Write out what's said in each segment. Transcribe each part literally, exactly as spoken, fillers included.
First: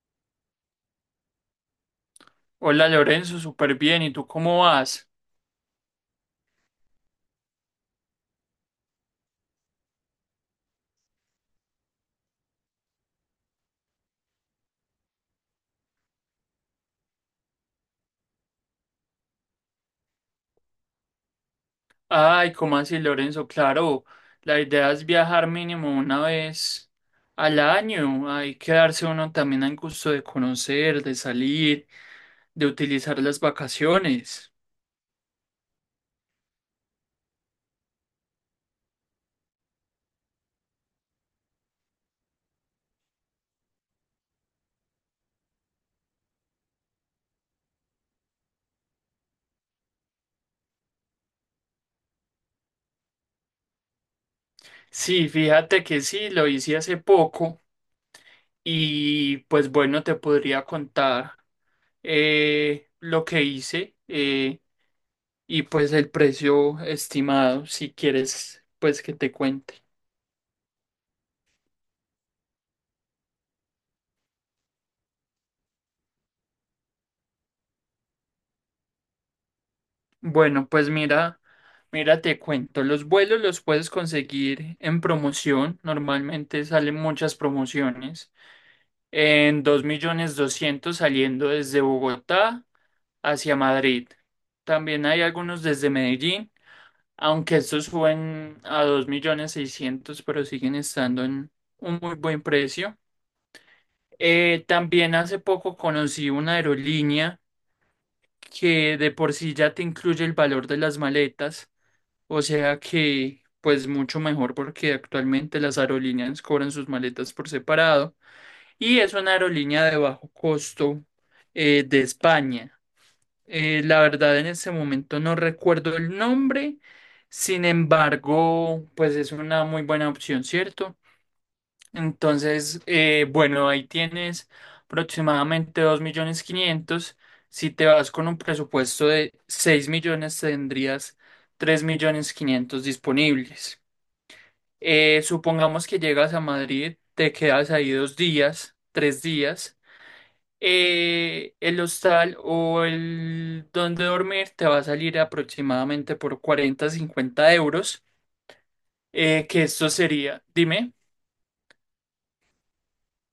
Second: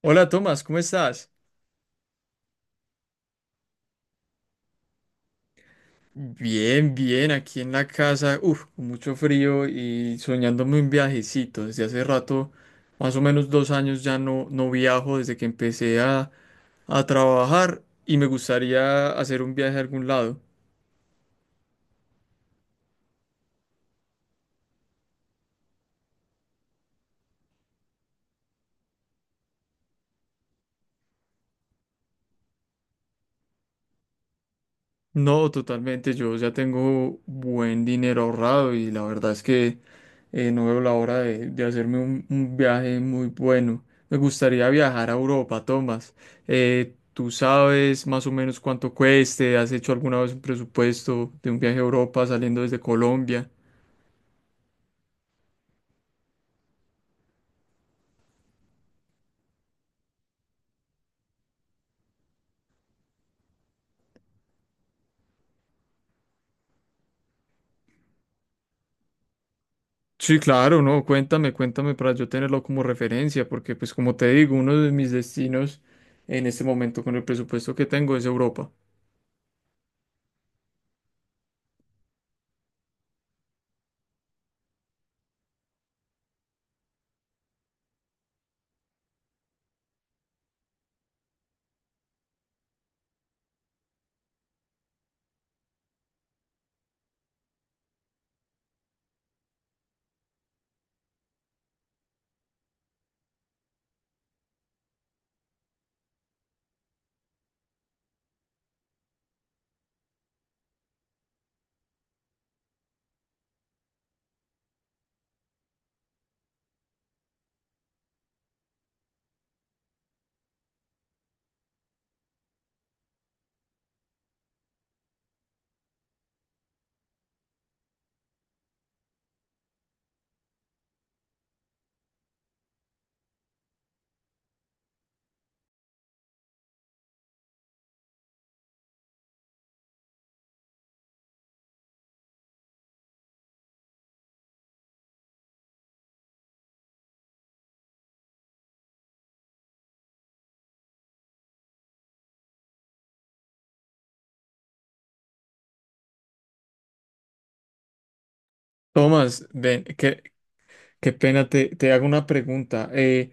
Hola Tomás, ¿cómo estás? Hola Lorenzo, súper bien. ¿Y tú cómo vas? Bien, bien, aquí en la casa, uff, con mucho frío y soñándome un viajecito. Desde hace rato, más o menos dos años ya no, no viajo desde que empecé a, a trabajar y me gustaría hacer un viaje a algún lado. Ay, ¿cómo así Lorenzo? Claro, la idea es viajar mínimo una vez al año. Hay que darse uno también al gusto de conocer, de salir, de utilizar las vacaciones. No, totalmente. Yo ya tengo buen dinero ahorrado y la verdad es que eh, no veo la hora de, de hacerme un, un viaje muy bueno. Me gustaría viajar a Europa, Tomás. Eh, ¿tú sabes más o menos cuánto cueste? ¿Has hecho alguna vez un presupuesto de un viaje a Europa saliendo desde Colombia? Sí, fíjate que sí, lo hice hace poco y pues bueno, te podría contar eh, lo que hice eh, y pues el precio estimado, si quieres, pues que te cuente. Sí, claro, no, cuéntame, cuéntame para yo tenerlo como referencia, porque pues como te digo, uno de mis destinos en este momento con el presupuesto que tengo es Europa. Bueno, pues mira, mira, te cuento, los vuelos los puedes conseguir en promoción, normalmente salen muchas promociones, en dos millones doscientos saliendo desde Bogotá hacia Madrid. También hay algunos desde Medellín, aunque estos suben a dos millones seiscientos mil, pero siguen estando en un muy buen precio. Eh, también hace poco conocí una aerolínea que de por sí ya te incluye el valor de las maletas. O sea que, pues mucho mejor porque actualmente las aerolíneas cobran sus maletas por separado y es una aerolínea de bajo costo eh, de España. Eh, la verdad en ese momento no recuerdo el nombre, sin embargo, pues es una muy buena opción, ¿cierto? Entonces, eh, bueno, ahí tienes aproximadamente dos millones quinientos mil. Si te vas con un presupuesto de seis millones, tendrías tres millones quinientos mil disponibles. Eh, supongamos que llegas a Madrid, te quedas ahí dos días, tres días. Eh, el hostal o el donde dormir te va a salir aproximadamente por cuarenta cincuenta euros. Tomás, Eh, que ven, esto sería, dime. qué pena, te, te hago una pregunta. Eh,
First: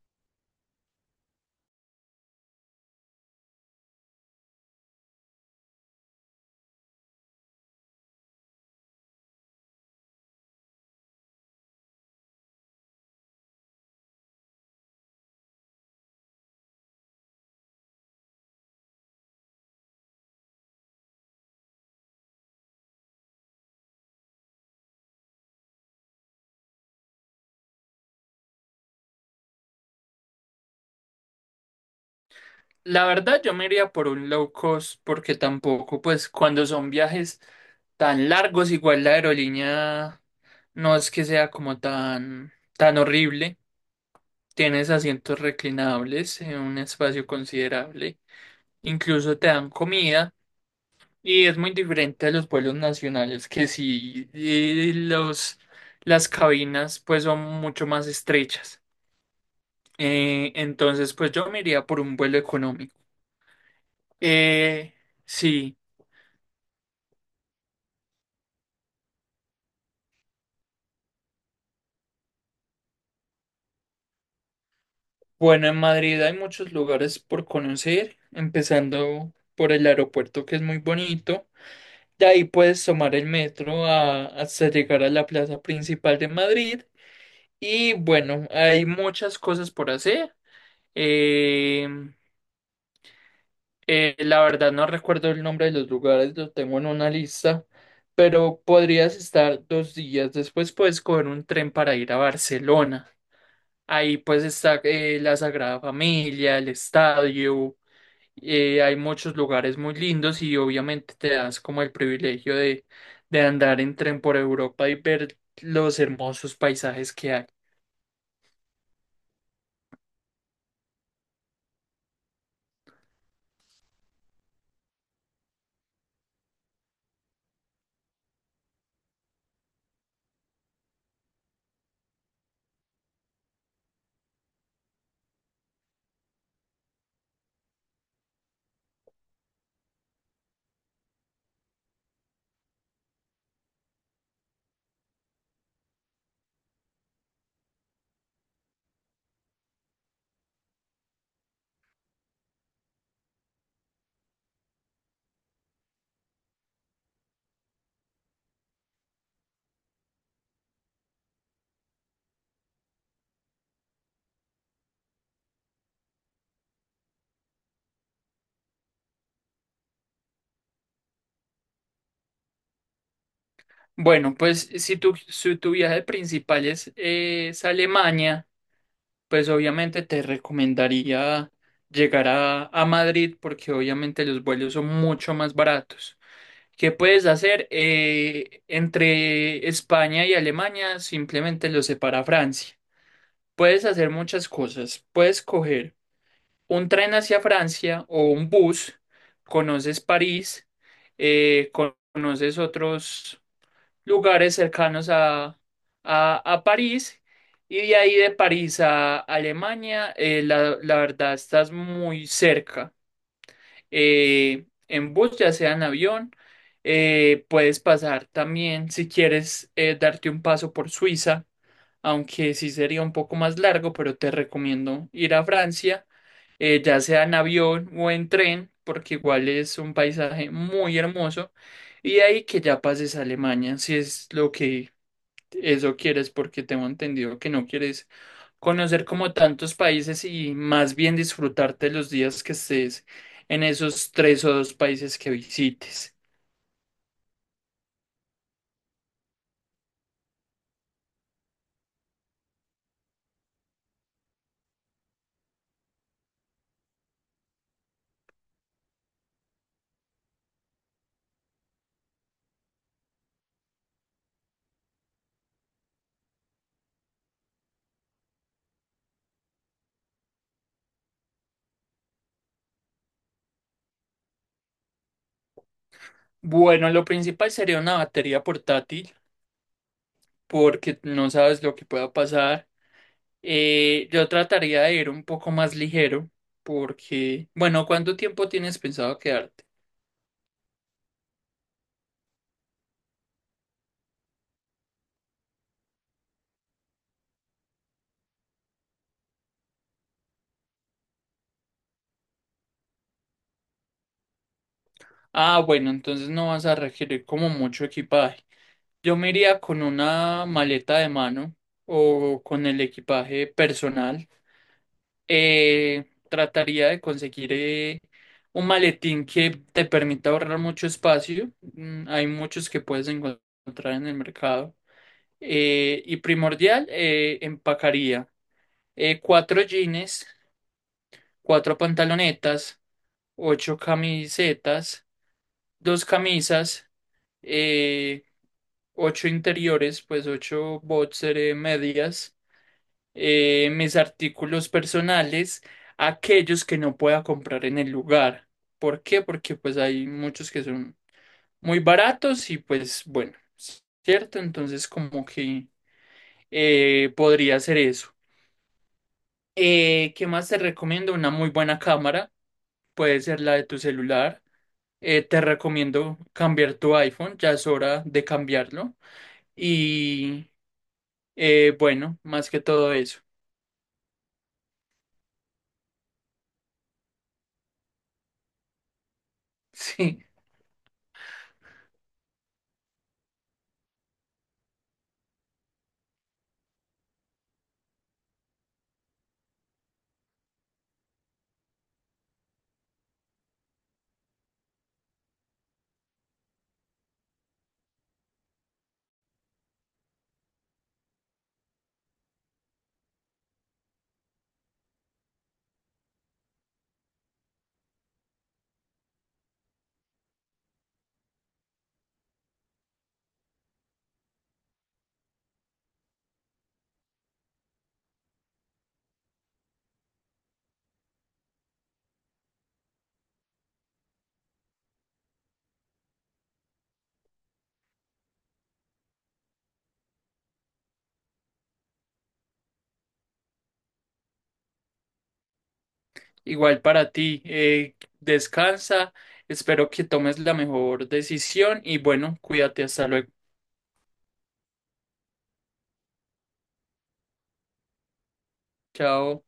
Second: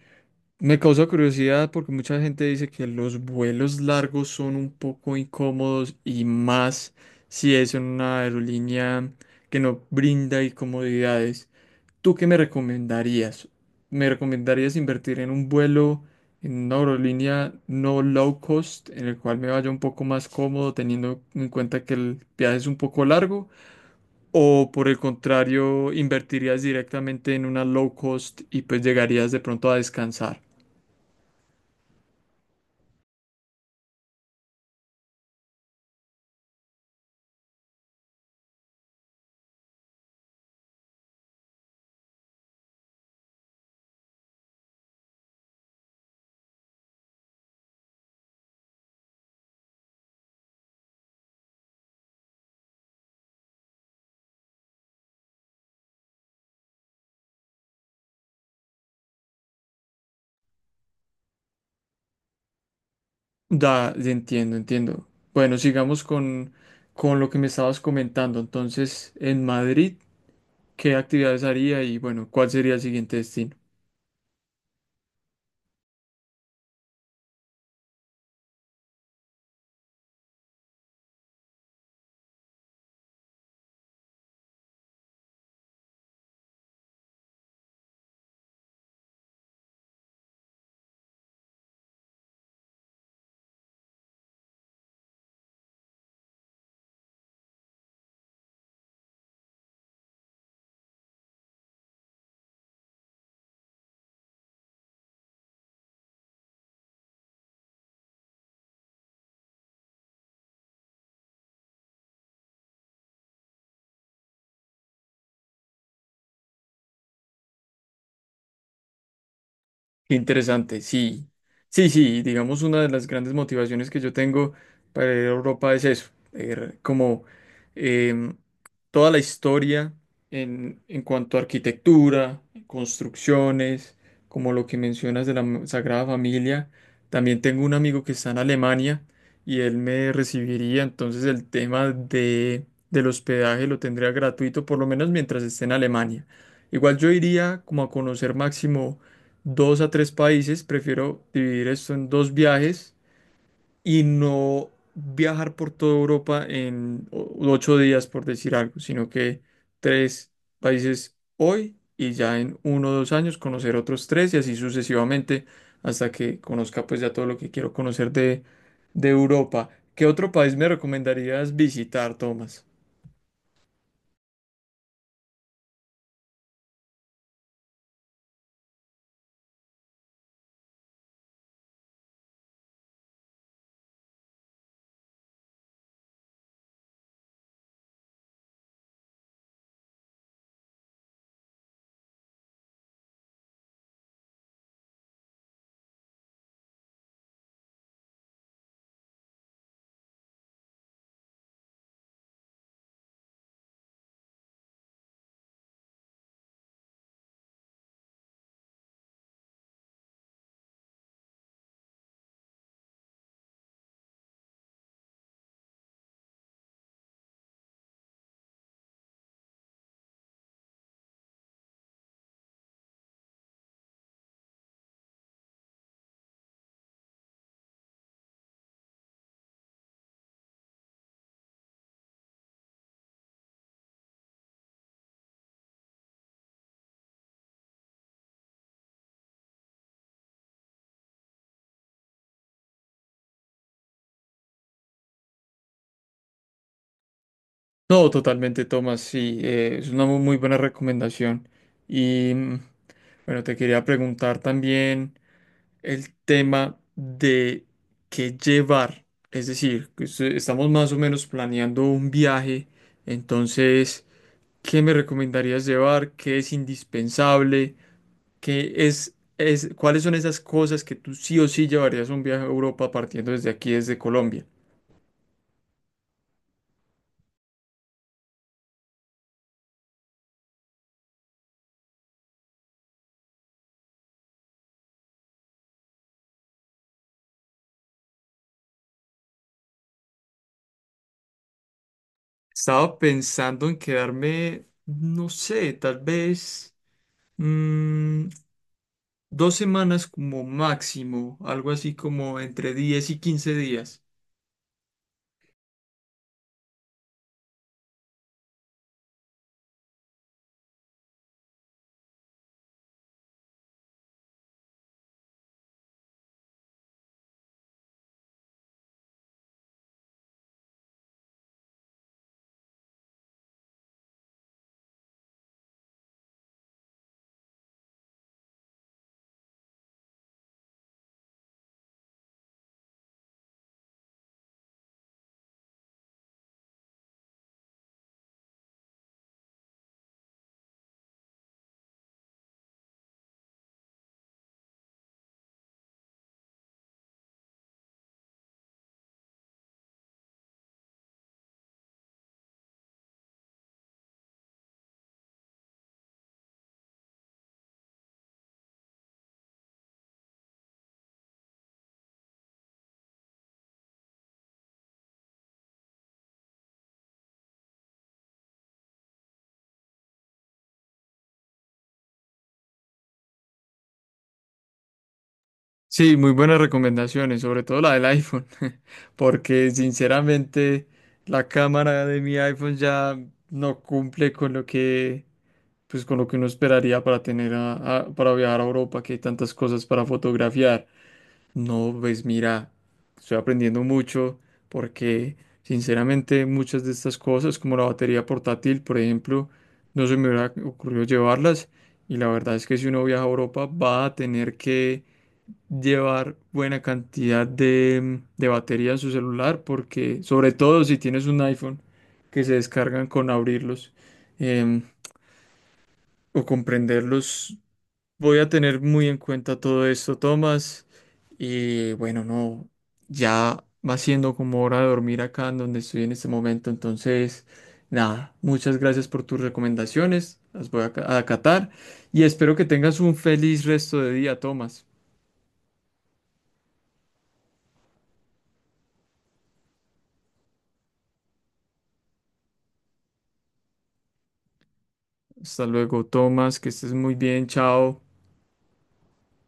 Me causa curiosidad porque mucha gente dice que los vuelos largos son un poco incómodos y más si es en una aerolínea que no brinda comodidades. ¿Tú qué me recomendarías? ¿Me recomendarías invertir en un vuelo en una aerolínea no low cost en el cual me vaya un poco más cómodo teniendo en cuenta que el viaje es un poco largo? O por el contrario, invertirías directamente en una low cost y pues llegarías de pronto a descansar. La verdad, yo me iría por un low cost porque tampoco, pues cuando son viajes tan largos, igual la aerolínea no es que sea como tan, tan horrible. Tienes asientos reclinables en un espacio considerable. Incluso te dan comida y es muy diferente a los vuelos nacionales que sí, eh, los, las cabinas pues son mucho más estrechas. Eh, entonces, pues yo me iría por un vuelo económico. Da, entiendo, Eh, entiendo. Bueno, sí. sigamos con, con lo que me estabas comentando. Entonces, en Madrid, ¿qué actividades haría y bueno, cuál sería el siguiente destino? Bueno, en Madrid hay muchos lugares por conocer, empezando por el aeropuerto que es muy bonito. De ahí puedes tomar el metro a- hasta llegar a la plaza principal de Madrid. Y bueno, hay muchas cosas por hacer. Eh, eh, la verdad no recuerdo el nombre de los lugares, lo tengo en una lista, pero podrías estar dos días. Después puedes coger un tren para ir a Barcelona. Ahí pues está eh, la Sagrada Familia, el estadio, eh, hay muchos lugares muy lindos y obviamente te das como el privilegio de, de andar en tren por Europa y ver los hermosos paisajes que hay. Qué interesante, sí. Sí, sí, digamos una de las grandes motivaciones que yo tengo para ir a Europa es eso, ver como em, toda la historia en, en cuanto a arquitectura, construcciones, como lo que mencionas de la m- Sagrada Familia. También tengo un amigo que está en Alemania y él me recibiría, entonces el tema de, del hospedaje lo tendría gratuito, por lo menos mientras esté en Alemania. Igual yo iría como a conocer máximo dos a tres países. Prefiero dividir esto en dos viajes y no viajar por toda Europa en o- ocho días, por decir algo, sino que tres países hoy y ya en uno o dos años conocer otros tres y así sucesivamente hasta que conozca pues ya todo lo que quiero conocer de, de Europa. ¿Qué otro país me recomendarías visitar, Tomás? Bueno, pues si tu, si tu viaje principal es, eh, es Alemania, pues obviamente te recomendaría llegar a, a Madrid porque obviamente los vuelos son mucho más baratos. ¿Qué puedes hacer? Eh, entre España y Alemania simplemente los separa Francia. Puedes hacer muchas cosas. Puedes coger un tren hacia Francia o un bus, conoces París, eh, conoces otros lugares cercanos a, a, a París y de ahí de París a Alemania, eh, la, la verdad estás muy cerca. Eh, en bus, ya sea en avión, eh, puedes pasar también si quieres eh, darte un paso por Suiza, aunque sí sería un poco más largo, pero te recomiendo ir a Francia, eh, ya sea en avión o en tren, porque igual es un paisaje muy hermoso. Y de ahí que ya pases a Alemania, si es lo que eso quieres porque tengo entendido que no quieres conocer como tantos países y más bien disfrutarte los días que estés en esos tres o dos países que visites. No, totalmente, Tomás, sí, eh, es una mu- muy buena recomendación. Y mm, bueno, te quería preguntar también el tema de qué llevar. Es decir, que se- estamos más o menos planeando un viaje. Entonces, ¿qué me recomendarías llevar? ¿Qué es indispensable? ¿Qué es, es, cuáles son esas cosas que tú sí o sí llevarías a un viaje a Europa partiendo desde aquí, desde Colombia? Bueno, lo principal sería una batería portátil porque no sabes lo que pueda pasar. Eh, yo trataría de ir un poco más ligero porque, bueno, ¿cuánto tiempo tienes pensado quedarte? Estaba pensando en quedarme, no sé, tal vez mm, dos semanas como máximo, algo así como entre diez y quince días. Ah, bueno, entonces no vas a requerir como mucho equipaje. Yo me iría con una maleta de mano o con el equipaje personal. Eh, Trataría de conseguir eh, un maletín que te permita ahorrar mucho espacio. Mm, hay muchos que puedes encontrar en el mercado. Eh, y primordial, eh, empacaría eh, cuatro jeans, cuatro pantalonetas, ocho camisetas, dos camisas. eh, Ocho interiores, pues ocho boxer, eh, medias, eh, mis artículos personales, aquellos que no pueda comprar en el lugar. ¿Por qué? Porque pues hay muchos que son muy baratos y pues bueno, ¿cierto? Entonces como que eh, podría ser eso. Eh, ¿qué más te recomiendo? Una muy buena cámara, puede ser la de tu celular. Eh, te recomiendo cambiar tu iPhone, ya es hora de cambiarlo. Y Eh, bueno, más que todo eso. Sí, muy buenas recomendaciones, sobre todo la del iPhone, porque Sí, sinceramente la cámara de mi iPhone ya no cumple con lo que, pues, con lo que uno esperaría para tener a- a- para viajar a Europa, que hay tantas cosas para fotografiar. No, pues mira, estoy aprendiendo mucho porque sinceramente muchas de estas cosas, como la batería portátil, por ejemplo, no se me hubiera ocurrido llevarlas y la verdad es que si uno viaja a Europa va a tener que llevar buena cantidad de, de batería en su celular, porque sobre todo si tienes un iPhone que se descargan con abrirlos em, o comprenderlos. Voy a tener muy en cuenta todo esto, Tomás. Y bueno, no, ya va siendo como hora de dormir acá en donde estoy en este momento, entonces. Nada, muchas gracias por tus recomendaciones, las voy a ca- a acatar y espero que tengas un feliz resto de día, Tomás. igual para ti. Eh, descansa, espero que tomes la mejor decisión y bueno, cuídate, hasta luego. Hasta luego, Tomás, que estés muy bien, chao. Chao.